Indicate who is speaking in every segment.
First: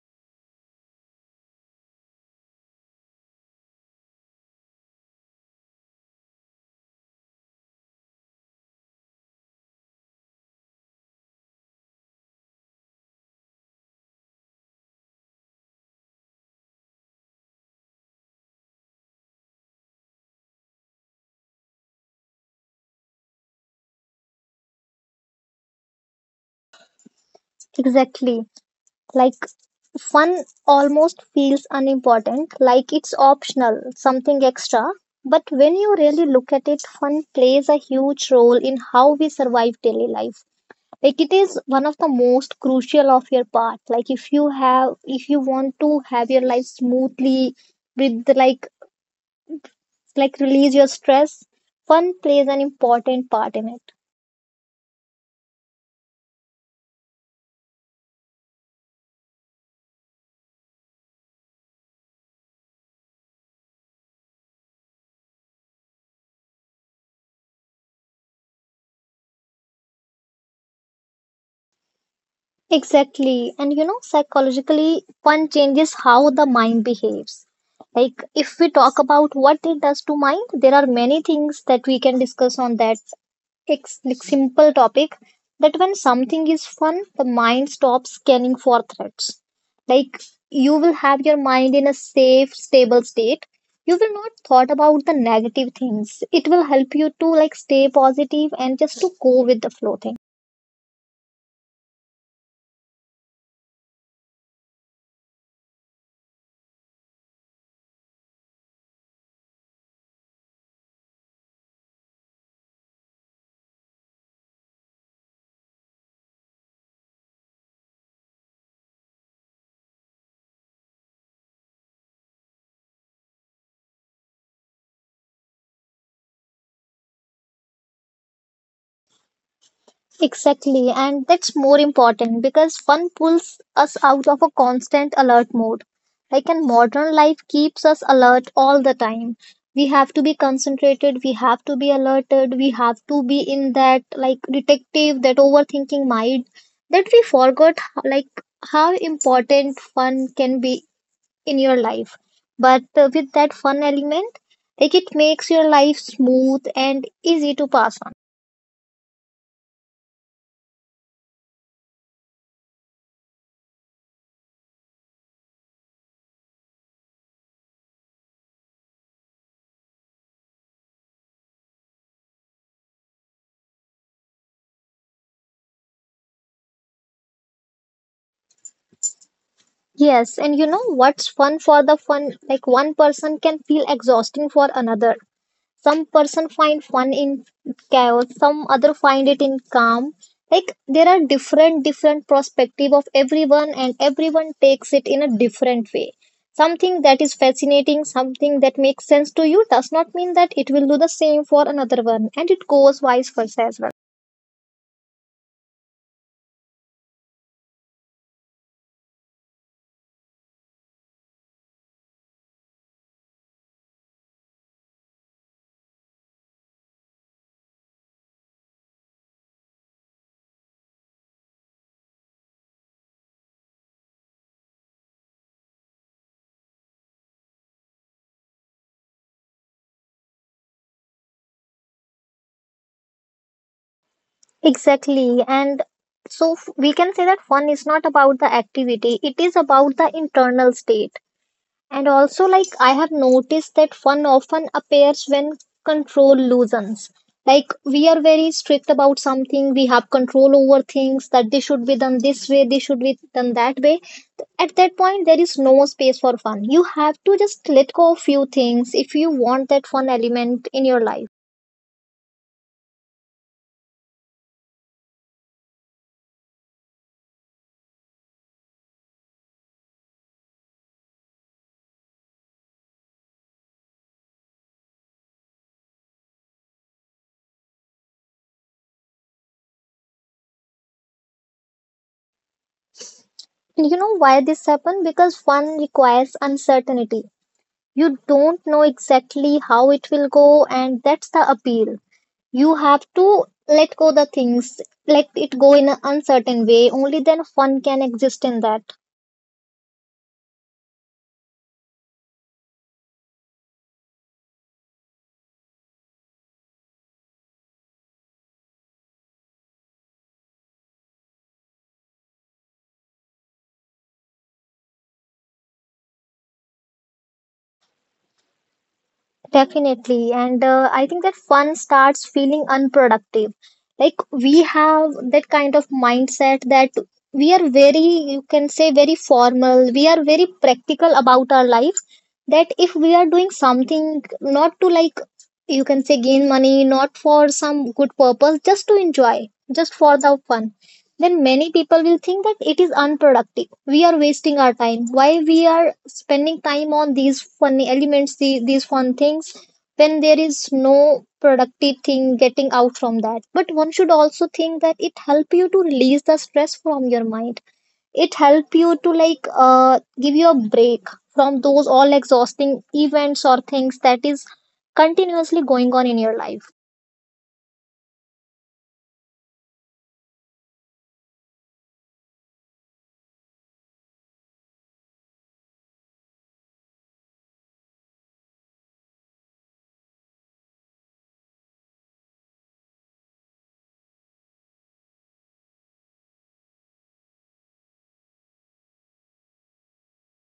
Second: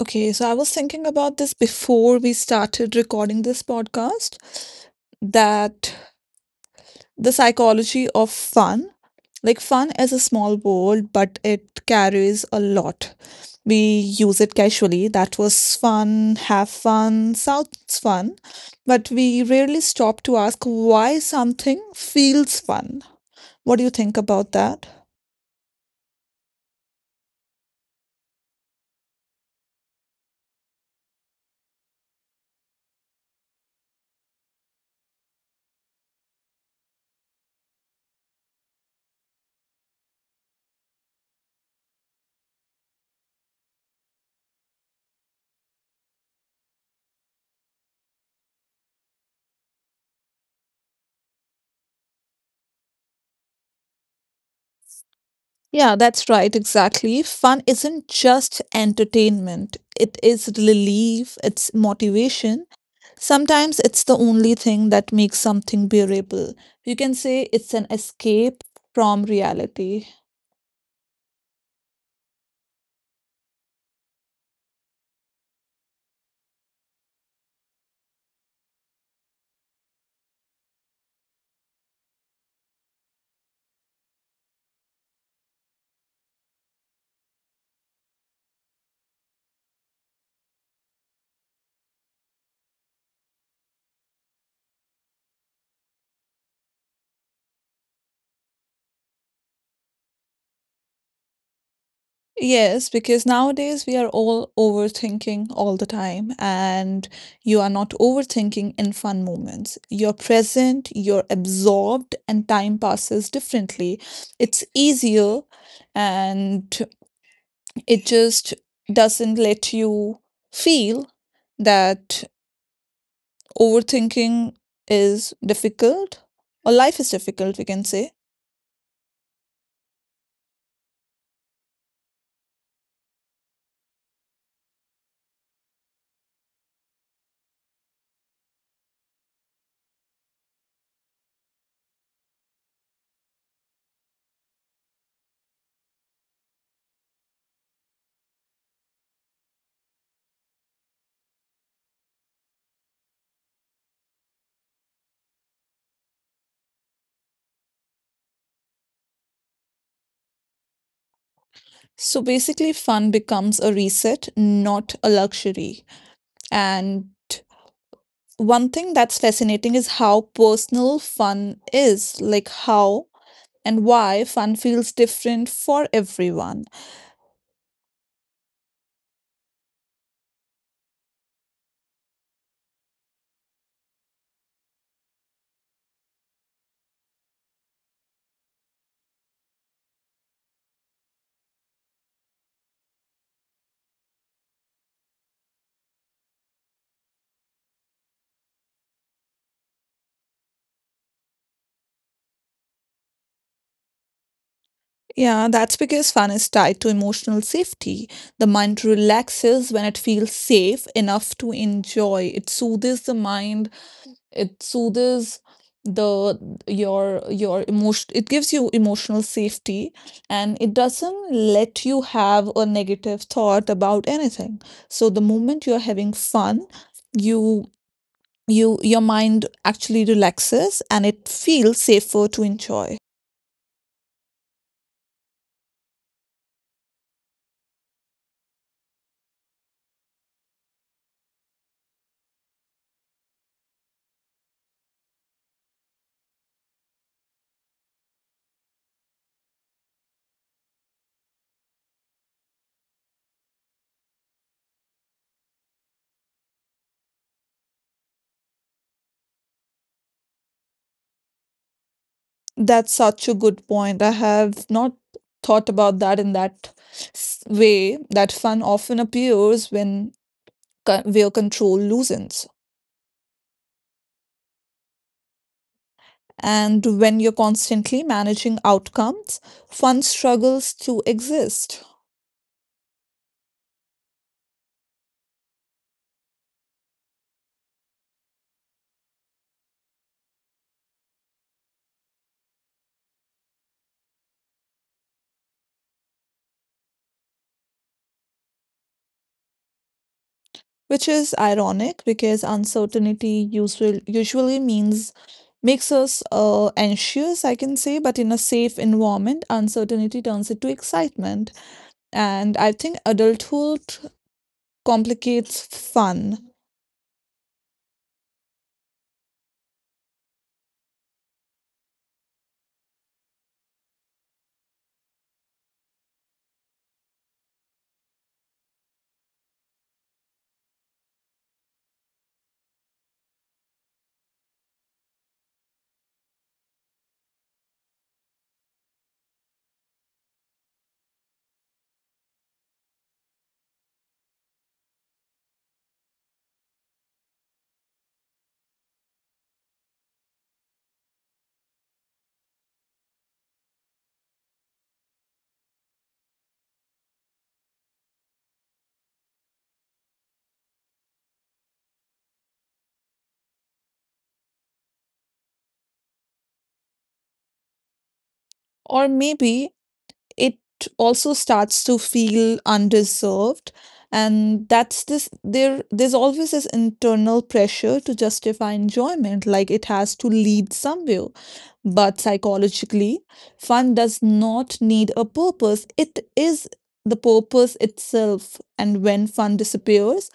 Speaker 1: Okay, so I was thinking about this before we started recording this podcast that the psychology of fun, like fun is a small world, but it carries a lot. We use it casually. That was fun, have fun, sounds fun, but we rarely stop to ask why something feels fun. What do you think about that?
Speaker 2: Exactly. Like, fun almost feels unimportant, like it's optional, something extra. But when you really look at it, fun plays a huge role in how we survive daily life. Like it is one of the most crucial of your part. Like if you want to have your life smoothly with like release your stress, fun plays an important part in it.
Speaker 1: Yeah, that's right, exactly. Fun isn't just entertainment, it is relief, it's motivation. Sometimes it's the only thing that makes something bearable. You can say it's an escape from reality.
Speaker 2: Exactly. And you know, psychologically, fun changes how the mind behaves. Like, if we talk about what it does to mind, there are many things that we can discuss on that like simple topic that when something is fun, the mind stops scanning for threats. Like, you will have your mind in a safe, stable state. You will not thought about the negative things. It will help you to like stay positive and just to go with the flow thing.
Speaker 1: Yes, because nowadays we are all overthinking all the time, and you are not overthinking in fun moments. You're present, you're absorbed, and time passes differently. It's easier and it just doesn't let you feel that overthinking is difficult or life is difficult, we can say.
Speaker 2: Exactly, and that's more important because fun pulls us out of a constant alert mode. Like in modern life keeps us alert all the time. We have to be concentrated, we have to be alerted, we have to be in that like detective, that overthinking mind that we forgot like how important fun can be in your life. But with that fun element, like it makes your life smooth and easy to pass.
Speaker 1: So basically, fun becomes a reset, not a luxury. And one thing that's fascinating is how personal fun is, like how and why fun feels different for everyone.
Speaker 2: Yes, and you know what's fun for the fun? Like one person can feel exhausting for another. Some person find fun in chaos, some other find it in calm. Like there are different perspective of everyone and everyone takes it in a different way. Something that is fascinating, something that makes sense to you does not mean that it will do the same for another one, and it goes vice versa as well.
Speaker 1: Yeah, that's because fun is tied to emotional safety. The mind relaxes when it feels safe enough to enjoy. It soothes the mind. It soothes the your emotion, it gives you emotional safety and it doesn't let you have a negative thought about anything. So the moment you're having fun, you you your mind actually relaxes and it feels safer to enjoy.
Speaker 2: Exactly. And we can say that fun is not about the activity, it is about the internal state. And also, like, I have noticed that fun often appears when control loosens. Like, we are very strict about something, we have control over things that they should be done this way, they should be done that way. At that point, there is no space for fun. You have to just let go of few things if you want that fun element in your life.
Speaker 1: That's such a good point. I have not thought about that in that way that fun often appears when where control loosens. And when you're constantly managing outcomes, fun struggles to exist.
Speaker 2: You know why this happened? Because one requires uncertainty. You don't know exactly how it will go, and that's the appeal. You have to let go the things, let it go in an uncertain way. Only then fun can exist in that.
Speaker 1: Which is ironic because uncertainty usually means makes us anxious, I can say, but in a safe environment uncertainty turns into excitement, and I think adulthood complicates fun,
Speaker 2: Definitely. And I think that fun starts feeling unproductive. Like we have that kind of mindset that we are very, you can say, very formal. We are very practical about our lives. That if we are doing something not to like, you can say, gain money, not for some good purpose, just to enjoy, just for the fun, then many people will think that it is unproductive. We are wasting our time. Why we are spending time on these funny elements, the, these fun things, when there is no productive thing getting out from that. But one should also think that it help you to release the stress from your mind. It help you to like give you a break from those all exhausting events or things that is continuously going on in your life.
Speaker 1: or maybe it also starts to feel undeserved. And that's this there's always this internal pressure to justify enjoyment, like it has to lead somewhere. But psychologically, fun does not need a purpose. It is the purpose itself. And when fun disappears,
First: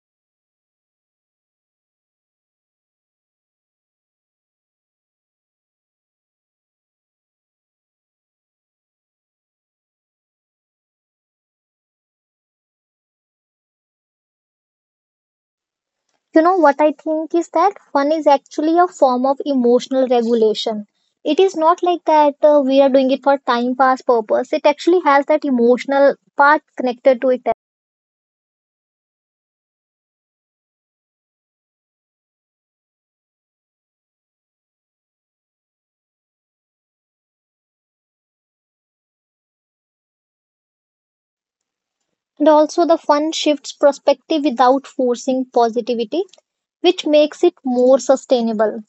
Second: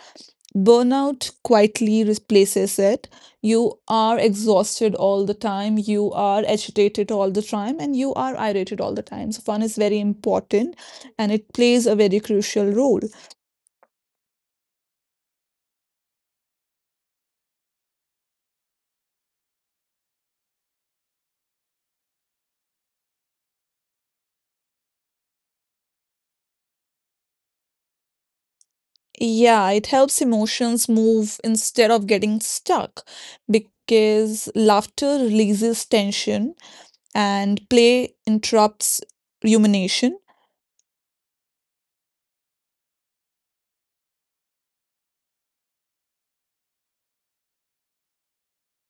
Speaker 1: burnout quietly replaces it. You are exhausted all the time, you are agitated all the time, and you are irritated all the time. So, fun is very important and it plays a very crucial role.
Speaker 2: You know what I think is that fun is actually a form of emotional regulation. It is not like that we are doing it for time pass purpose. It actually has that emotional part connected to it.
Speaker 1: Yeah, it helps emotions move instead of getting stuck because laughter releases tension and play interrupts rumination.
Speaker 2: And also the fun shifts perspective without forcing positivity, which makes it more sustainable.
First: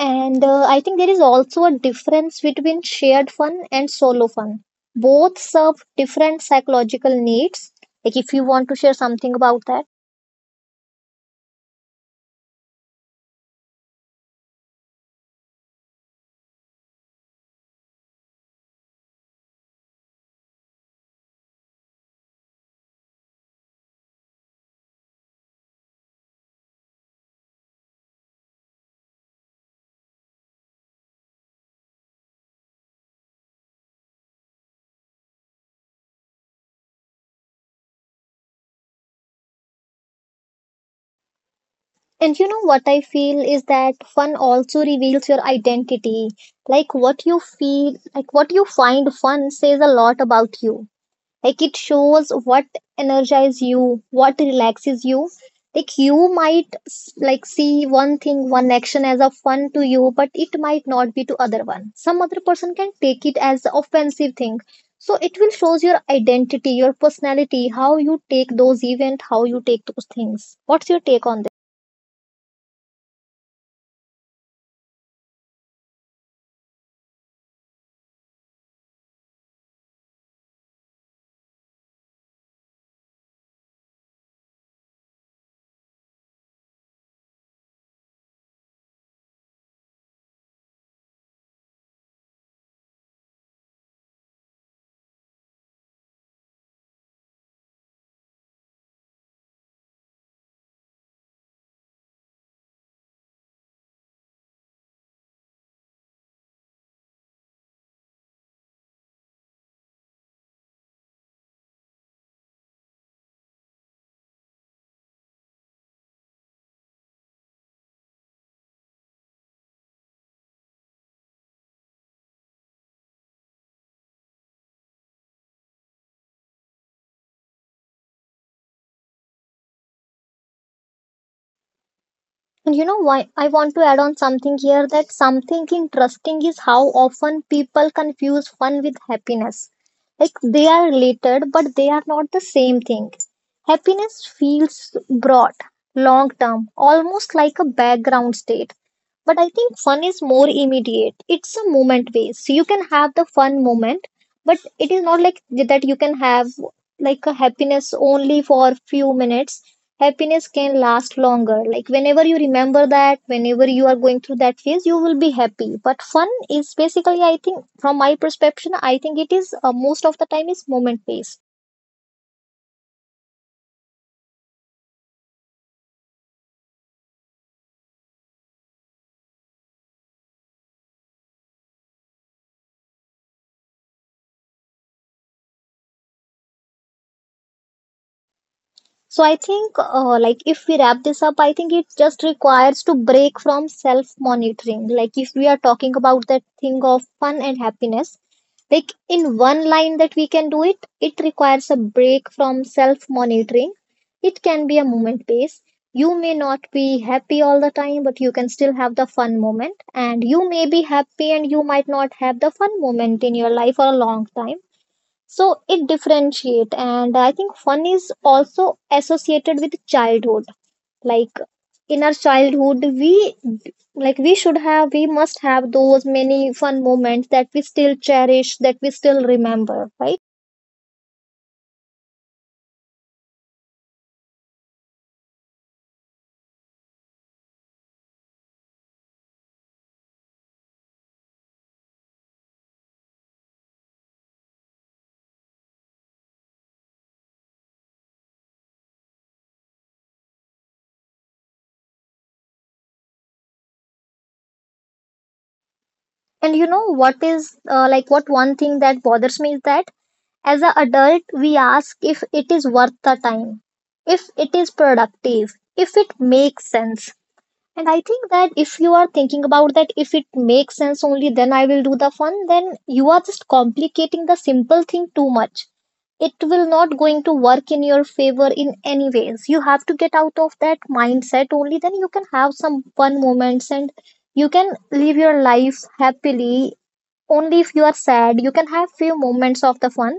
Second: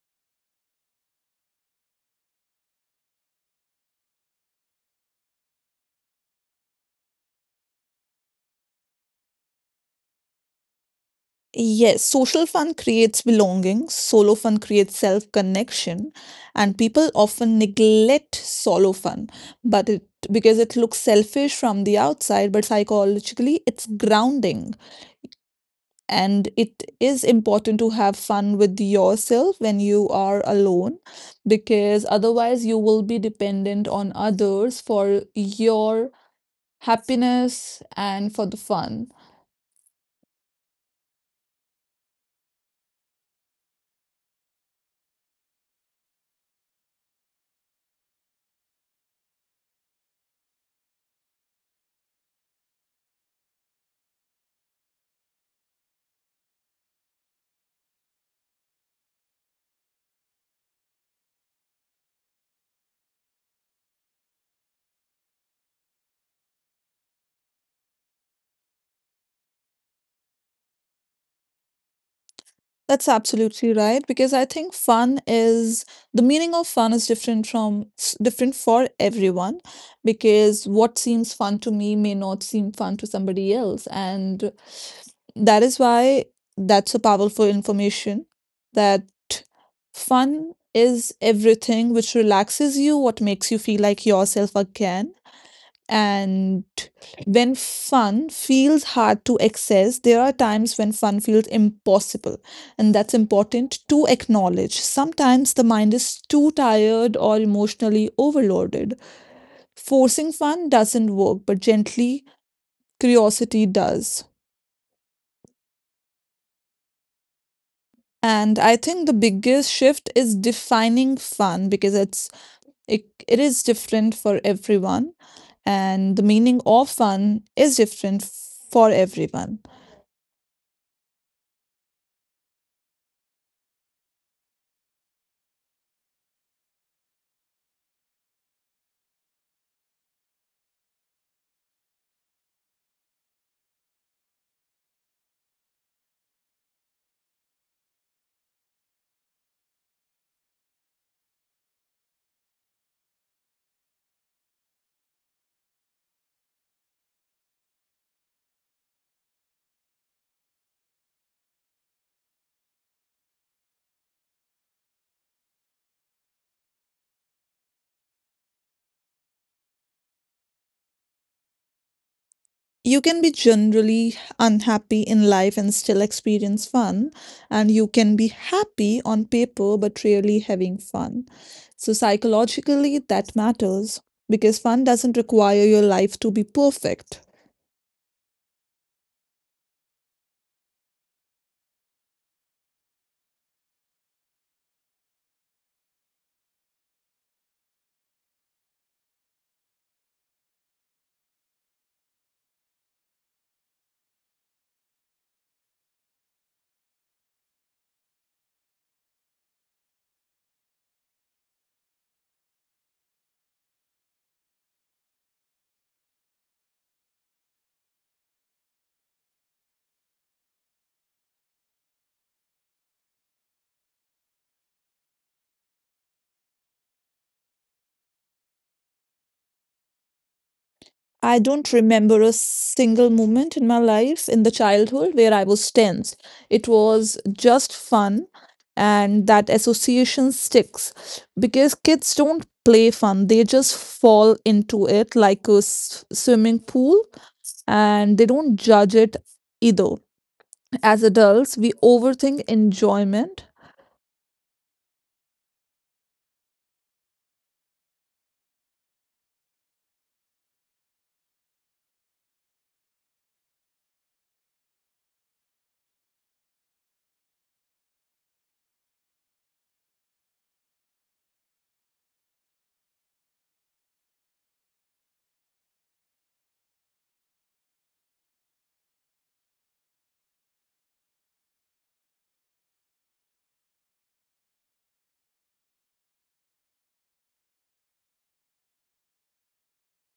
Speaker 2: And I think there is also a difference between shared fun and solo fun. Both serve different psychological needs. Like if you want to share something about that.
Speaker 1: Yes, social fun creates belonging, solo fun creates self connection, and people often neglect solo fun, but it because it looks selfish from the outside, but psychologically it's grounding. And it is important to have fun with yourself when you are alone because otherwise you will be dependent on others for your happiness and for the fun.
Speaker 2: And you know what I feel is that fun also reveals your identity. Like what you feel, like what you find fun says a lot about you. Like it shows what energizes you, what relaxes you. Like you might like see one thing, one action as a fun to you, but it might not be to other one. Some other person can take it as offensive thing. So it will shows your identity, your personality, how you take those event, how you take those things. What's your take on that?
Speaker 1: That's absolutely right because I think fun is the meaning of fun is different from different for everyone because what seems fun to me may not seem fun to somebody else and that is why that's so powerful information that fun is everything which relaxes you, what makes you feel like yourself again. And when fun feels hard to access, there are times when fun feels impossible, and that's important to acknowledge. Sometimes the mind is too tired or emotionally overloaded, forcing fun doesn't work, but gently curiosity does. And I think the biggest shift is defining fun because it's it is different for everyone and the meaning of fun is different for everyone.
Speaker 2: And you know why I want to add on something here that something interesting is how often people confuse fun with happiness. Like they are related, but they are not the same thing. Happiness feels broad, long term, almost like a background state. But I think fun is more immediate. It's a moment based. So you can have the fun moment, but it is not like that you can have like a happiness only for few minutes. Happiness can last longer. Like whenever you remember that, whenever you are going through that phase, you will be happy. But fun is basically, I think, from my perception, I think it is most of the time is moment based.
Speaker 1: You can be generally unhappy in life and still experience fun, and you can be happy on paper but really having fun. So, psychologically, that matters because fun doesn't require your life to be perfect.
Speaker 2: So I think, like, if we wrap this up, I think it just requires to break from self-monitoring. Like, if we are talking about that thing of fun and happiness, like in one line that we can do it, it requires a break from self-monitoring. It can be a moment base. You may not be happy all the time, but you can still have the fun moment. And you may be happy and you might not have the fun moment in your life for a long time. So it differentiate, and I think fun is also associated with childhood. Like in our childhood we like we must have those many fun moments that we still cherish, that we still remember, right?
Speaker 1: I don't remember a single moment in my life in the childhood where I was tense. It was just fun, and that association sticks because kids don't play fun, they just fall into it like a swimming pool and they don't judge it either. As adults, we overthink enjoyment.
Speaker 2: And you know what is like what one thing that bothers me is that as an adult we ask if it is worth the time, if it is productive, if it makes sense. And I think that if you are thinking about that, if it makes sense only, then I will do the fun, then you are just complicating the simple thing too much. It will not going to work in your favor in any ways. You have to get out of that mindset only, then you can have some fun moments and you can live your life happily. Only if you are sad, you can have few moments of the fun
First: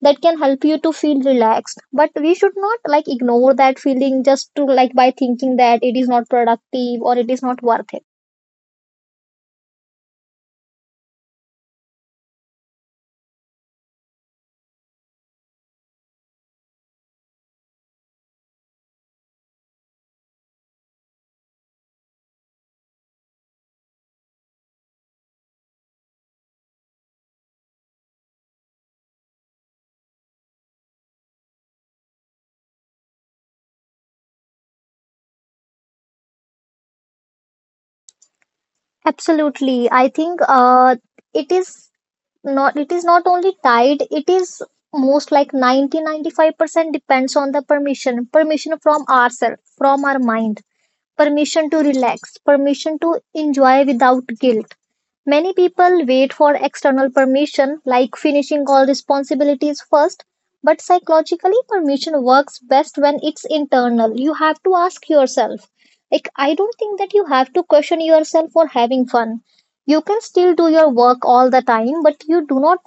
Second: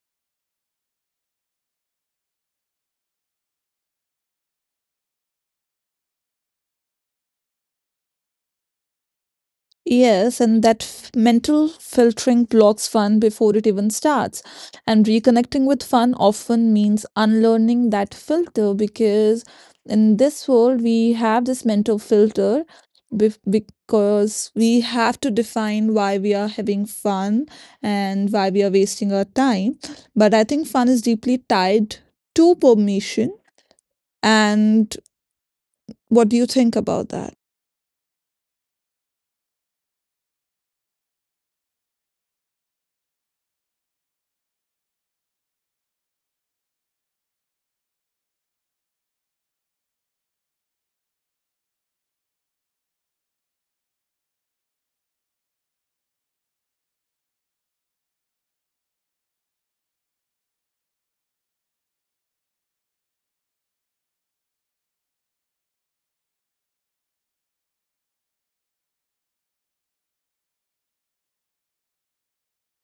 Speaker 2: that can help you to feel relaxed, but we should not like ignore that feeling just to like by thinking that it is not productive or it is not worth it.
Speaker 1: Yes, and that mental filtering blocks fun before it even starts. And reconnecting with fun often means unlearning that filter because in this world we have this mental filter because we have to define why we are having fun and why we are wasting our time. But I think fun is deeply tied to permission. And what do you think about that?
Speaker 2: Absolutely. I think it is not only tied, it is most like ninety five percent depends on the permission from ourselves, from our mind. Permission to relax, permission to enjoy without guilt. Many people wait for external permission, like finishing all responsibilities first, but psychologically, permission works best when it's internal. You have to ask yourself. Like, I don't think that you have to question yourself for having fun. You can still do your work all the time, but you do not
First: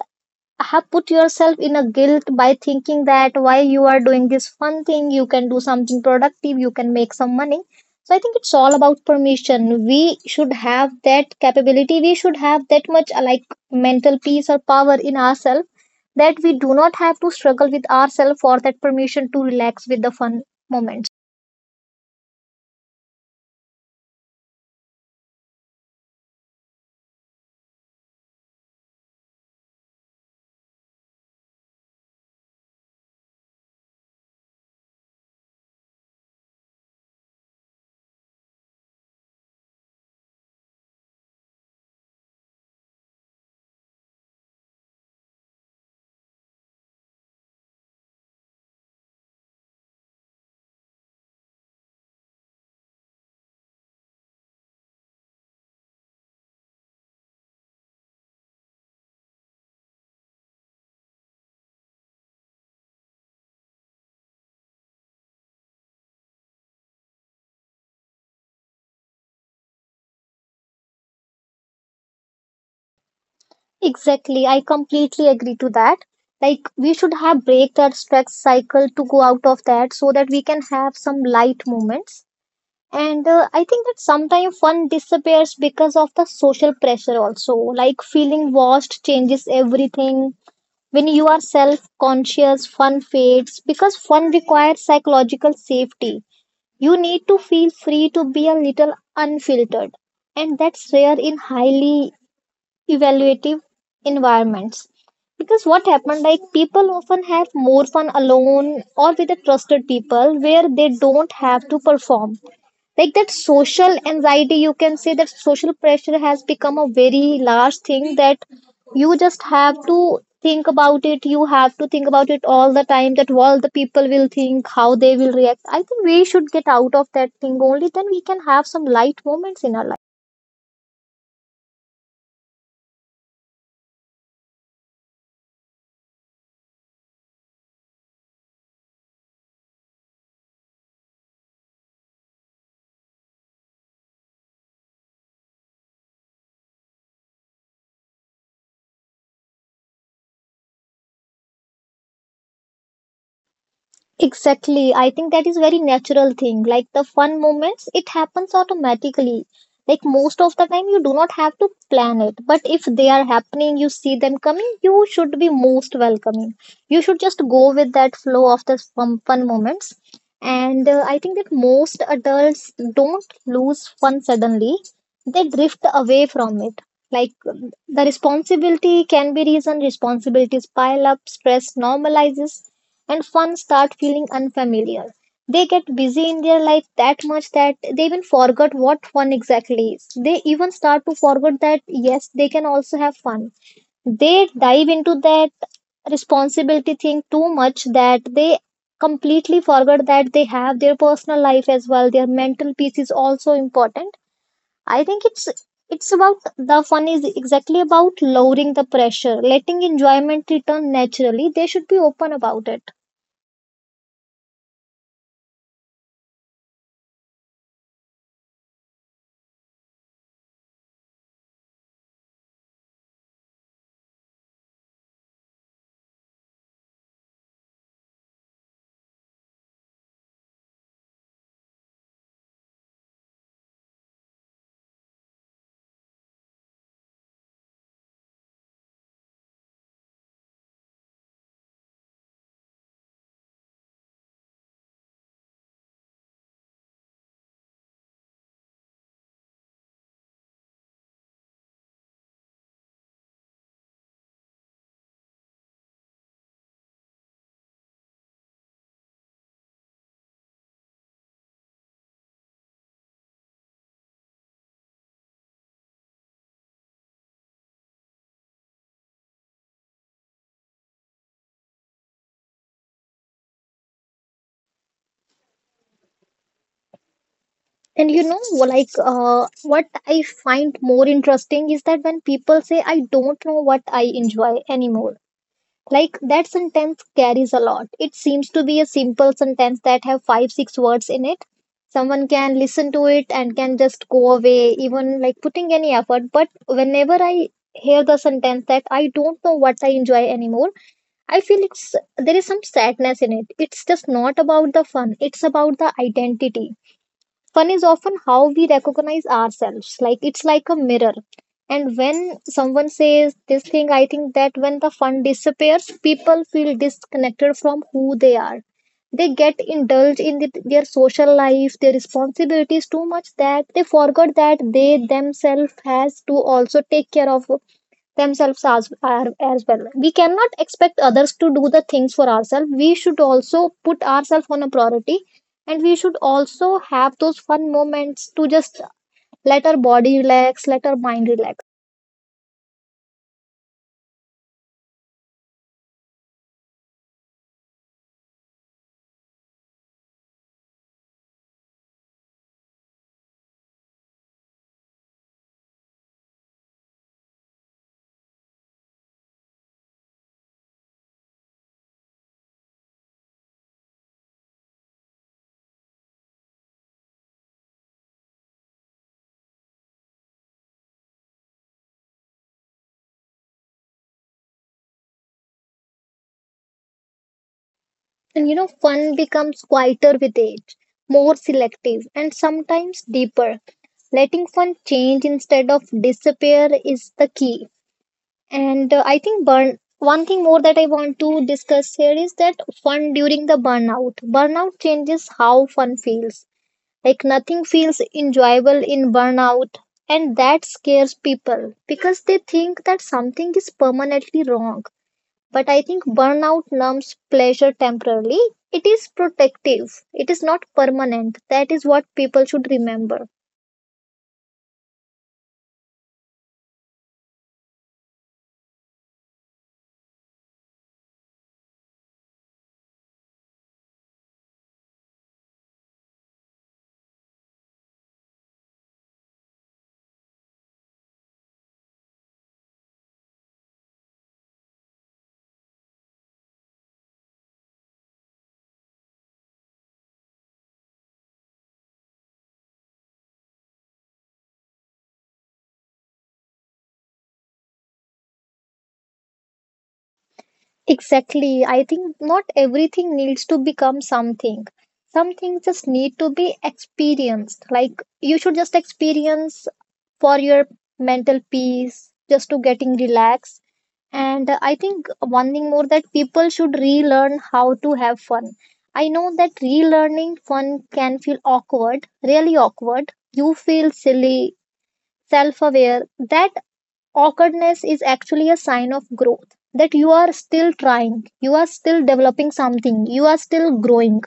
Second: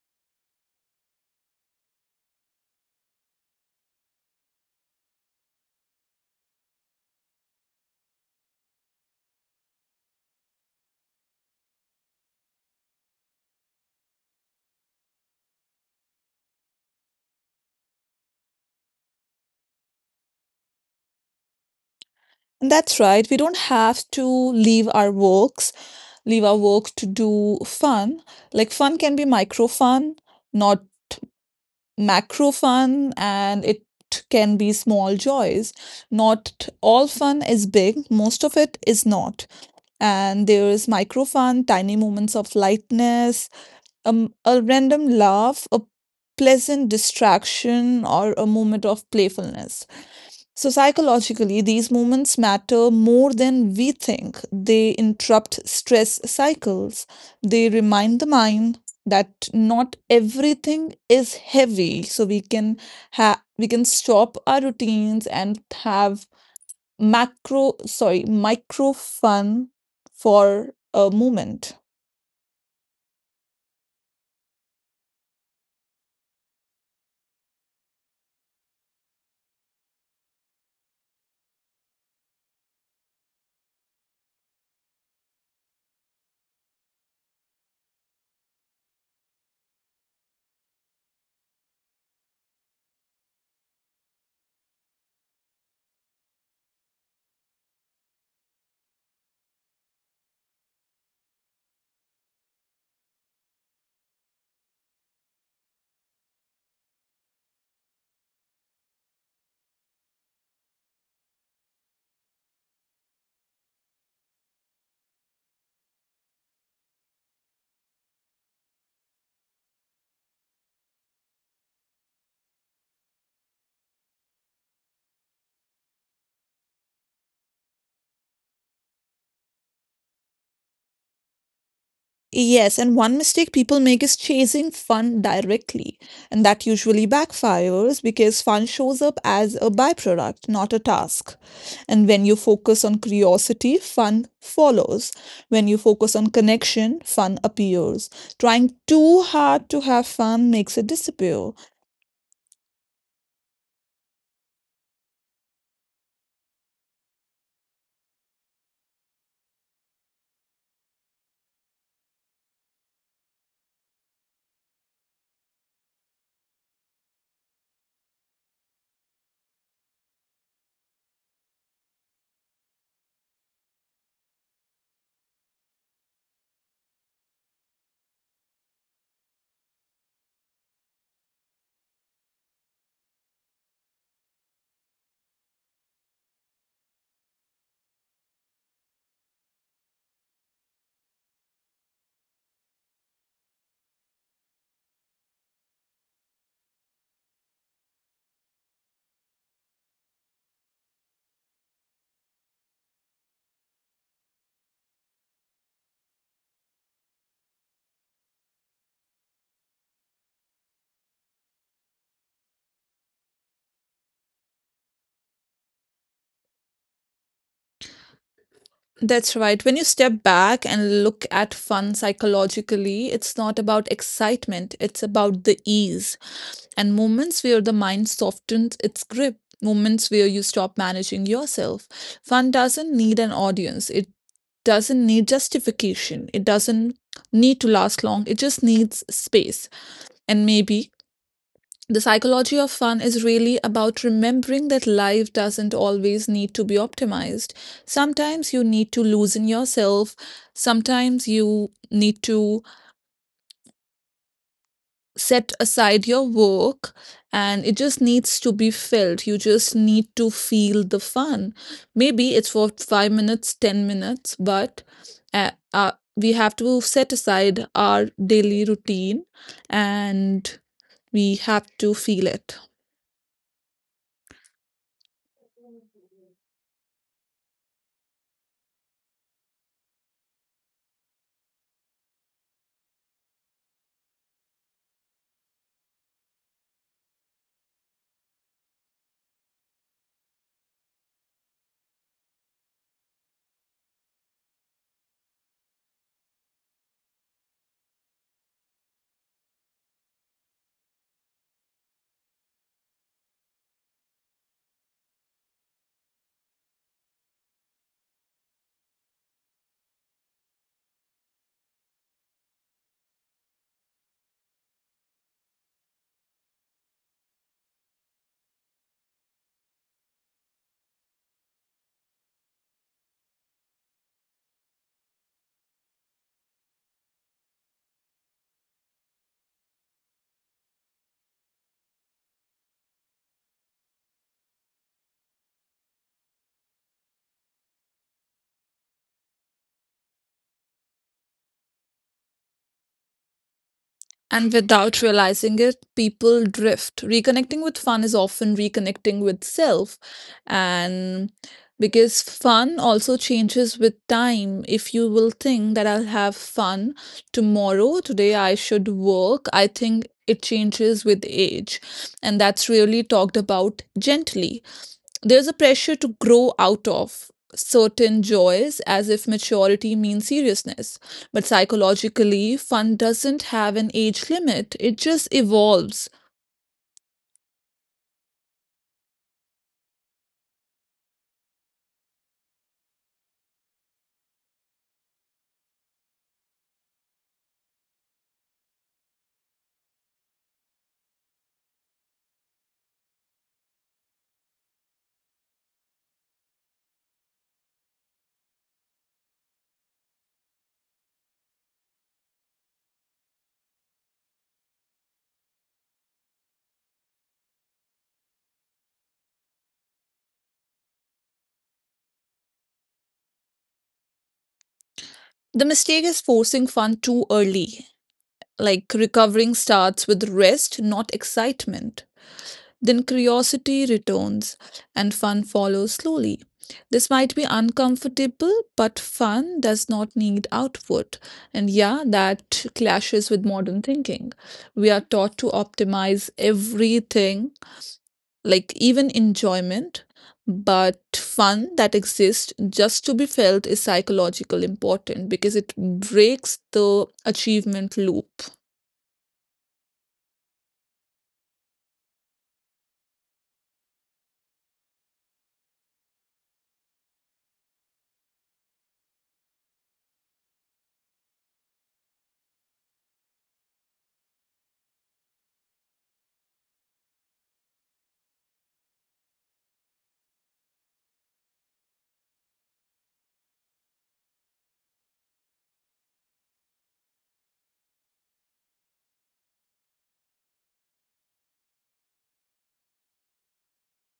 Speaker 2: have put yourself in a guilt by thinking that why you are doing this fun thing, you can do something productive, you can make some money. So I think it's all about permission. We should have that capability, we should have that much like mental peace or power in ourselves that we do not have to struggle with ourselves for that permission to relax with the fun moments.
Speaker 1: That's right. We don't have to leave our leave our work to do fun. Like fun can be micro fun, not macro fun, and it can be small joys. Not all fun is big, most of it is not. And there is micro fun, tiny moments of lightness, a random laugh, a pleasant distraction, or a moment of playfulness. So, psychologically, these moments matter more than we think. They interrupt stress cycles. They remind the mind that not everything is heavy. So we can have we can stop our routines and have macro sorry micro fun for a moment.
Speaker 2: Exactly, I completely agree to that. Like we should have break that stress cycle to go out of that so that we can have some light moments. And I think that sometimes fun disappears because of the social pressure, also. Like feeling washed changes everything. When you are self conscious, fun fades because fun requires psychological safety. You need to feel free to be a little unfiltered, and that's rare in highly evaluative environments. Because what happened, like people often have more fun alone or with the trusted people where they don't have to perform, like that social anxiety, you can say that social pressure has become a very large thing, that you just have to think about it, you have to think about it all the time, that what the people will think, how they will react. I think we should get out of that thing, only then we can have some light moments in our life.
Speaker 1: Yes, and one mistake people make is chasing fun directly, and that usually backfires because fun shows up as a byproduct, not a task. And when you focus on curiosity, fun follows. When you focus on connection, fun appears. Trying too hard to have fun makes it disappear.
Speaker 2: Exactly. I think that is very natural thing. Like the fun moments, it happens automatically. Like most of the time, you do not have to plan it. But if they are happening, you see them coming, you should be most welcoming. You should just go with that flow of the fun, fun moments. And I think that most adults don't lose fun suddenly. They drift away from it. Like the responsibility can be reason, responsibilities pile up, stress normalizes and fun start feeling unfamiliar. They get busy in their life that much that they even forget what fun exactly is. They even start to forget that yes, they can also have fun. They dive into that responsibility thing too much that they completely forget that they have their personal life as well. Their mental peace is also important. I think it's about the fun is exactly about lowering the pressure, letting enjoyment return naturally. They should be open about it.
Speaker 1: That's right. When you step back and look at fun psychologically, it's not about excitement, it's about the ease and moments where the mind softens its grip, moments where you stop managing yourself. Fun doesn't need an audience, it doesn't need justification, it doesn't need to last long, it just needs space. And maybe the psychology of fun is really about remembering that life doesn't always need to be optimized. Sometimes you need to loosen yourself, sometimes you need to set aside your work and it just needs to be filled. You just need to feel the fun. Maybe it's for 5 minutes, 10 minutes, but we have to set aside our daily routine and we have to feel it.
Speaker 2: And like what I find more interesting is that when people say, I don't know what I enjoy anymore, like that sentence carries a lot. It seems to be a simple sentence that have five, six words in it. Someone can listen to it and can just go away, even like putting any effort. But whenever I hear the sentence that I don't know what I enjoy anymore, I feel it's there is some sadness in it. It's just not about the fun, it's about the identity. Fun is often how we recognize ourselves. Like it's like a mirror. And when someone says this thing, I think that when the fun disappears, people feel disconnected from who they are. They get indulged in their social life, their responsibilities too much that they forgot that they themselves has to also take care of themselves as well. We cannot expect others to do the things for ourselves, we should also put ourselves on a priority, and we should also have those fun moments to just let our body relax, let our mind relax.
Speaker 1: And without realizing it, people drift. Reconnecting with fun is often reconnecting with self. And because fun also changes with time. If you will think that I'll have fun tomorrow, today I should work, I think it changes with age. And that's really talked about gently. There's a pressure to grow out of certain joys as if maturity means seriousness. But psychologically, fun doesn't have an age limit, it just evolves.
Speaker 2: And fun becomes quieter with age, more selective and sometimes deeper. Letting fun change instead of disappear is the key. And I think burn one thing more that I want to discuss here is that fun during the burnout. Burnout changes how fun feels. Like nothing feels enjoyable in burnout, and that scares people because they think that something is permanently wrong. But I think burnout numbs pleasure temporarily. It is protective. It is not permanent. That is what people should remember.
Speaker 1: The mistake is forcing fun too early. Like recovering starts with rest, not excitement. Then curiosity returns and fun follows slowly. This might be uncomfortable, but fun does not need output. And yeah, that clashes with modern thinking. We are taught to optimize everything, like even enjoyment, but fun that exists just to be felt is psychologically important because it breaks the achievement loop.
Speaker 2: Exactly. I think not everything needs to become something. Some things just need to be experienced. Like you should just experience for your mental peace, just to getting relaxed. And I think one thing more that people should relearn how to have fun. I know that relearning fun can feel awkward, really awkward. You feel silly, self aware. That awkwardness is actually a sign of growth, that you are still trying, you are still developing something, you are still growing,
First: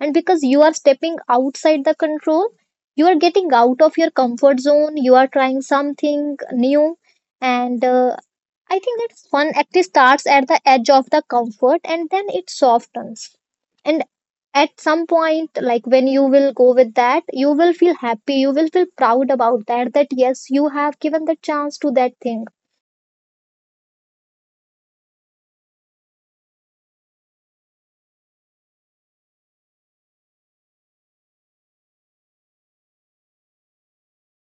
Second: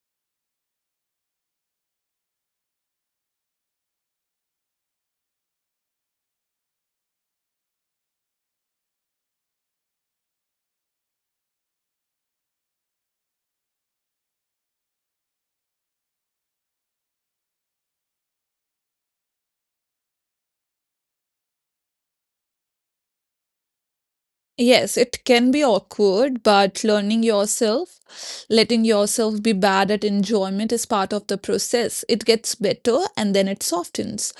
Speaker 2: and because you are stepping outside the control, you are getting out of your comfort zone, you are trying something new. And I think that fun actually starts at the edge of the comfort and then it softens, and at some point, like when you will go with that, you will feel happy, you will feel proud about that, that yes, you have given the chance to that thing.
Speaker 1: Yes, it can be awkward, but learning yourself, letting yourself be bad at enjoyment is part of the process. It gets better and then it softens.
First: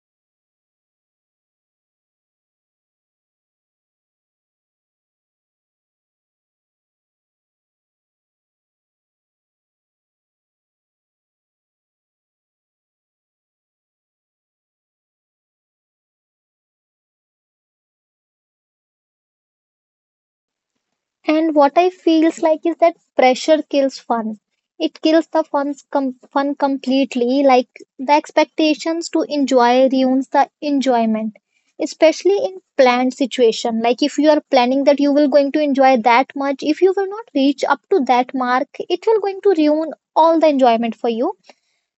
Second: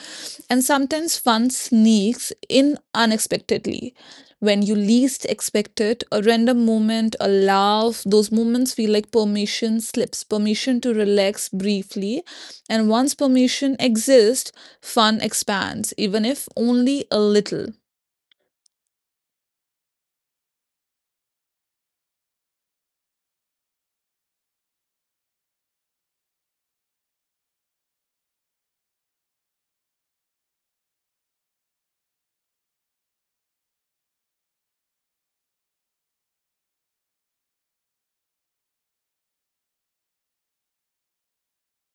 Speaker 1: And sometimes fun sneaks in unexpectedly. When you least expect it, a random moment, a laugh, those moments feel like permission slips, permission to relax briefly. And once permission exists, fun expands, even if only a little.
Speaker 2: And what I feels like is that pressure kills fun. It kills the fun completely. Like the expectations to enjoy ruins the enjoyment, especially in planned situation. Like if you are planning that you will going to enjoy that much, if you will not reach up to that mark, it will going to ruin all the enjoyment for you.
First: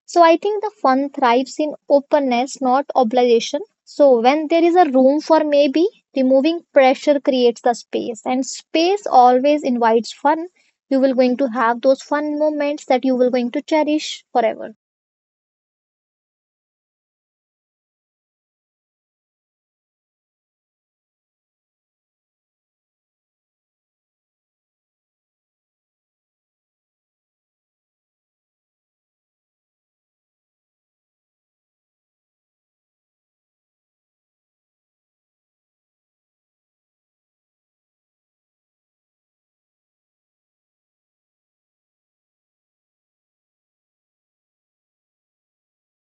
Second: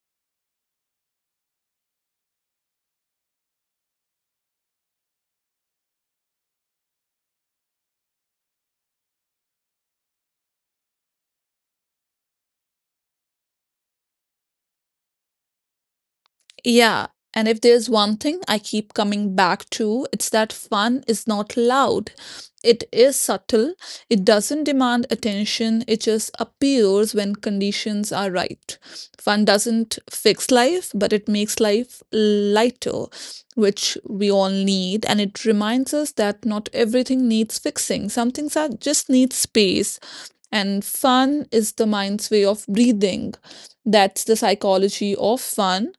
Speaker 2: So I think the fun thrives in openness, not obligation. So when there is a room for maybe, removing pressure creates the space, and space always invites fun. You will going to have those fun moments that you will going to cherish forever.
Speaker 1: Yeah. And if there's one thing I keep coming back to, it's that fun is not loud. It is subtle. It doesn't demand attention. It just appears when conditions are right. Fun doesn't fix life, but it makes life lighter, which we all need. And it reminds us that not everything needs fixing. Some things are just need space. And fun is the mind's way of breathing. That's the psychology of fun.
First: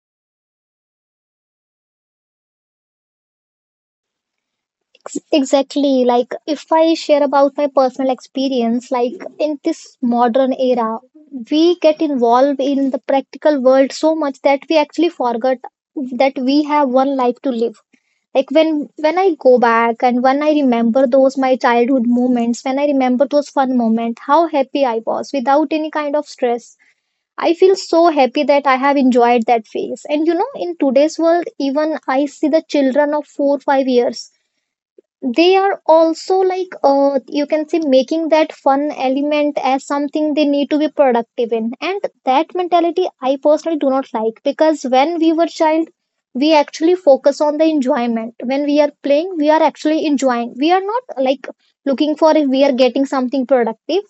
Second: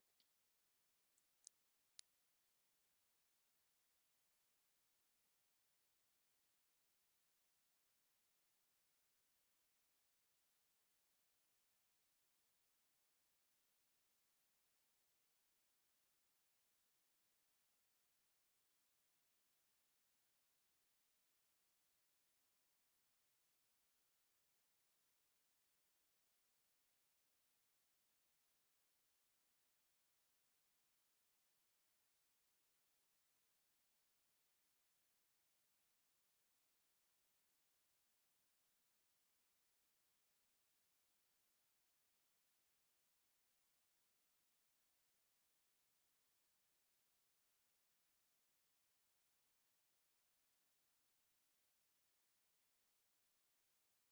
Speaker 2: Exactly. Like if I share about my personal experience, like in this modern era, we get involved in the practical world so much that we actually forget that we have one life to live. Like when I go back and when I remember those my childhood moments, when I remember those fun moments, how happy I was without any kind of stress, I feel so happy that I have enjoyed that phase. And in today's world, even I see the children of 4 5 years, they are also like you can say making that fun element as something they need to be productive in. And that mentality I personally do not like, because when we were child, we actually focus on the enjoyment. When we are playing, we are actually enjoying, we are not like looking for if we are getting something productive.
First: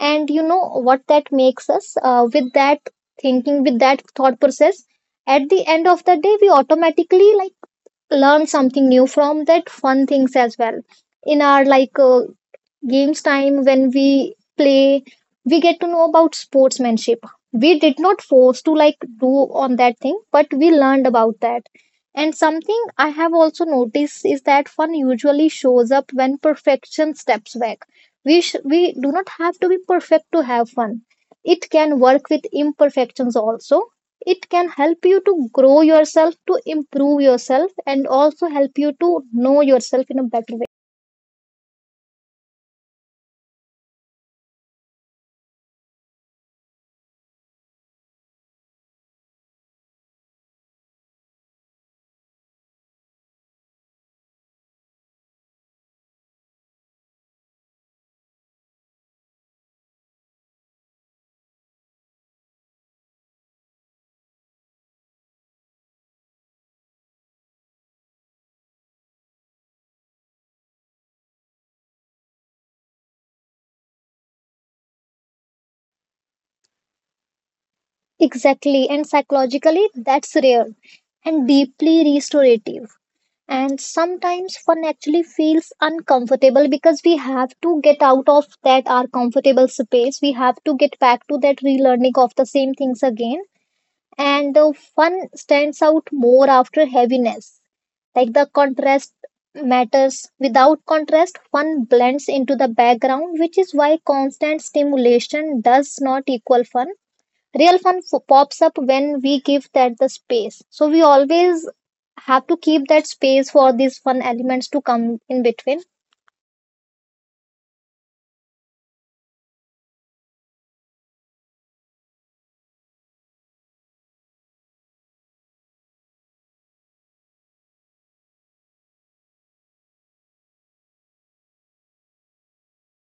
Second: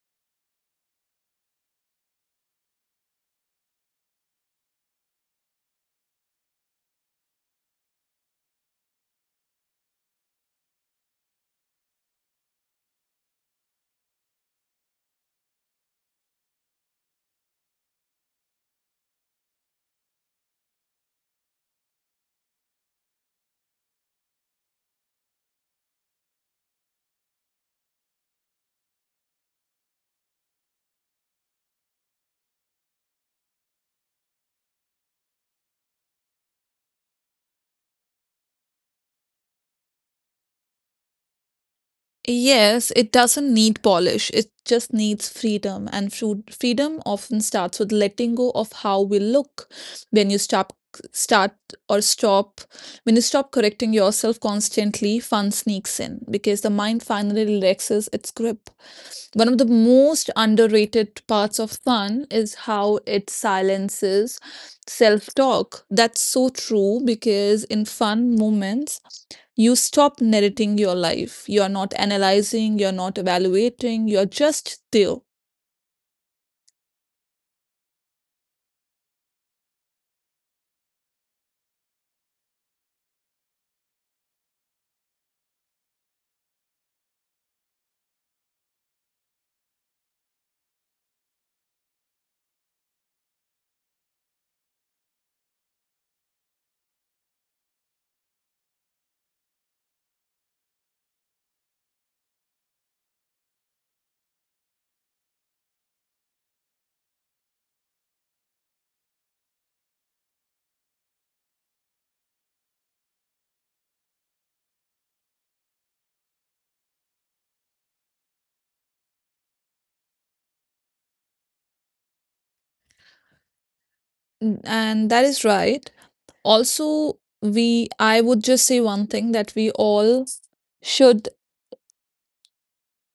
Speaker 2: And you know what, that makes us with that thinking, with that thought process, at the end of the day we automatically like learn something new from that fun things as well. In our like games time, when we play, we get to know about sportsmanship. We did not force to like do on that thing, but we learned about that. And something I have also noticed is that fun usually shows up when perfection steps back. We do not have to be perfect to have fun. It can work with imperfections also. It can help you to grow yourself, to improve yourself, and also help you to know yourself in a better way.
Speaker 1: Yes, it doesn't need polish. It just needs freedom. And freedom often starts with letting go of how we look. When you stop, start or stop, when you stop correcting yourself constantly, fun sneaks in because the mind finally relaxes its grip. One of the most underrated parts of fun is how it silences self talk. That's so true because in fun moments, you stop narrating your life. You're not analyzing, you're not evaluating, you're just there.
Speaker 2: Exactly, and psychologically, that's rare and deeply restorative. And sometimes fun actually feels uncomfortable because we have to get out of that our comfortable space. We have to get back to that relearning of the same things again. And the fun stands out more after heaviness. Like the contrast matters. Without contrast, fun blends into the background, which is why constant stimulation does not equal fun. Real fun pops up when we give that the space, so we always have to keep that space for these fun elements to come in between.
Speaker 1: And that is right. Also, I would just say one thing that we all should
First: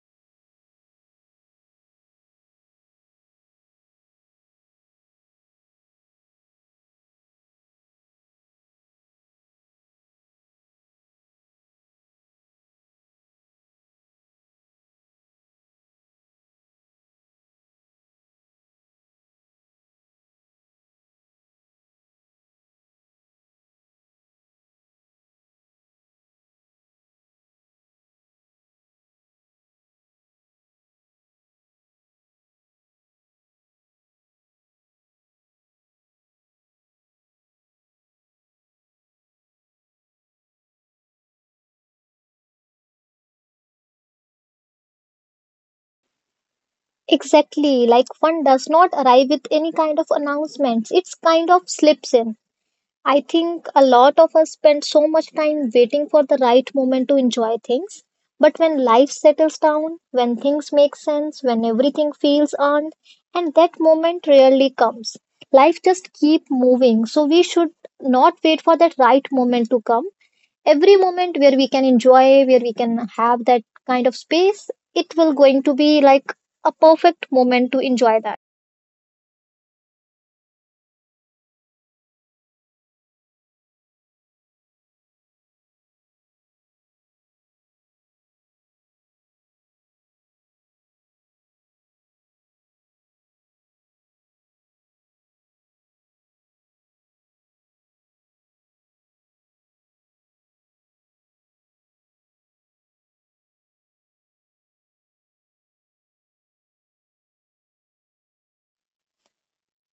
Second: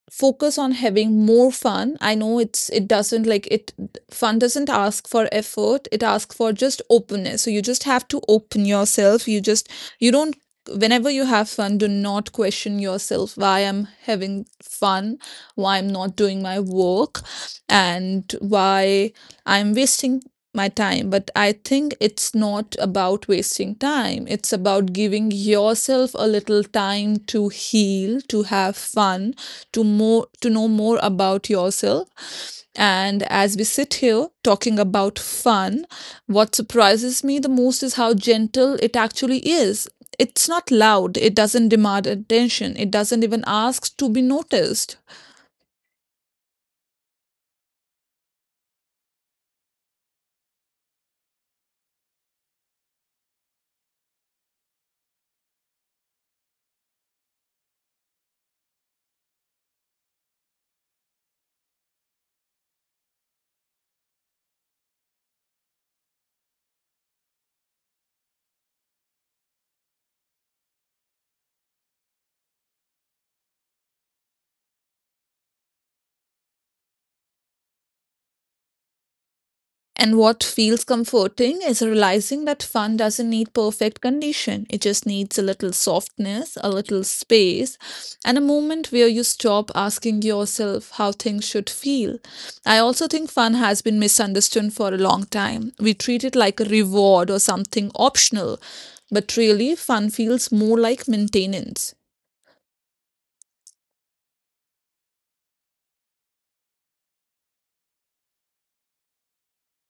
Speaker 1: focus on having more fun. I know it doesn't like it, fun doesn't ask for effort, it asks for just openness. So you just have to open yourself. You just you don't Whenever you have fun, do not question yourself why I'm having fun, why I'm not doing my work, and why I'm wasting my time. But I think it's not about wasting time, it's about giving yourself a little time to heal, to have fun, to know more about yourself. And as we sit here talking about fun, what surprises me the most is how gentle it actually is. It's not loud, it doesn't demand attention, it doesn't even ask to be noticed.
Speaker 2: Exactly, like fun does not arrive with any kind of announcements, it's kind of slips in. I think a lot of us spend so much time waiting for the right moment to enjoy things. But when life settles down, when things make sense, when everything feels earned, and that moment rarely comes. Life just keep moving. So we should not wait for that right moment to come. Every moment where we can enjoy, where we can have that kind of space, it will going to be like a perfect moment to enjoy that.
Speaker 1: And what feels comforting is realizing that fun doesn't need perfect condition. It just needs a little softness, a little space, and a moment where you stop asking yourself how things should feel. I also think fun has been misunderstood for a long time. We treat it like a reward or something optional, but really, fun feels more like maintenance.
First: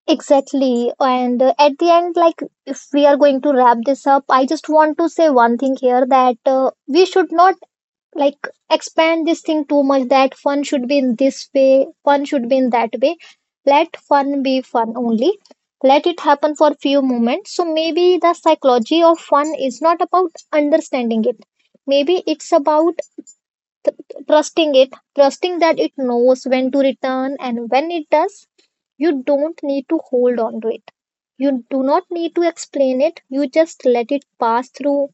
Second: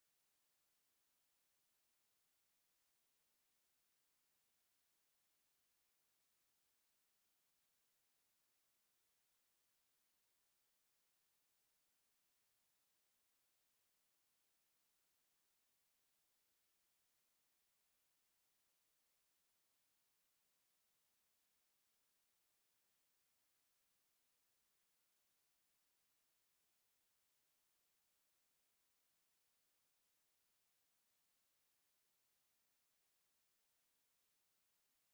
Speaker 2: Exactly. And at the end, like if we are going to wrap this up, I just want to say one thing here that we should not like expand this thing too much that fun should be in this way, fun should be in that way. Let fun be fun only. Let it happen for few moments. So maybe the psychology of fun is not about understanding it. Maybe it's about th- trusting it, trusting that it knows when to return, and when it does, you don't need to hold on to it. You do not need to explain it. You just let it pass through.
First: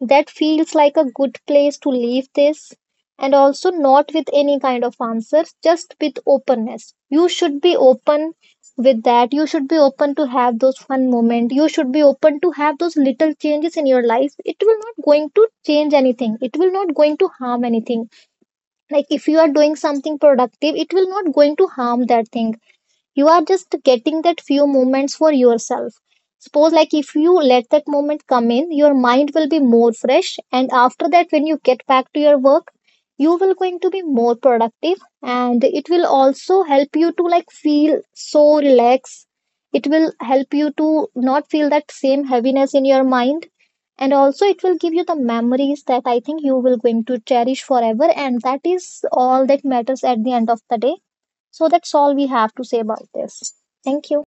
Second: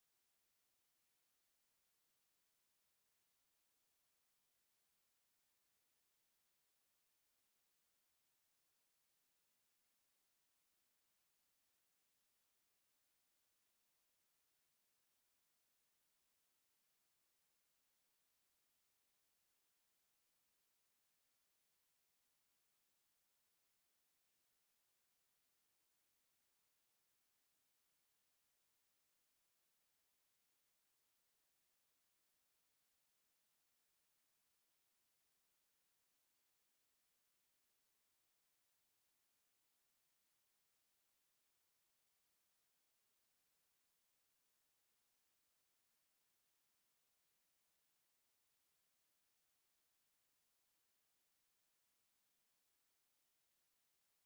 Speaker 2: That feels like a good place to leave this. And also, not with any kind of answers, just with openness. You should be open with that. You should be open to have those fun moments. You should be open to have those little changes in your life. It will not going to change anything. It will not going to harm anything. Like if you are doing something productive, it will not going to harm that thing. You are just getting that few moments for yourself. Suppose, like if you let that moment come in, your mind will be more fresh, and after that when you get back to your work, you will going to be more productive, and it will also help you to like feel so relaxed. It will help you to not feel that same heaviness in your mind. And also it will give you the memories that I think you will going to cherish forever, and that is all that matters at the end of the day. So that's all we have to say about this. Thank you.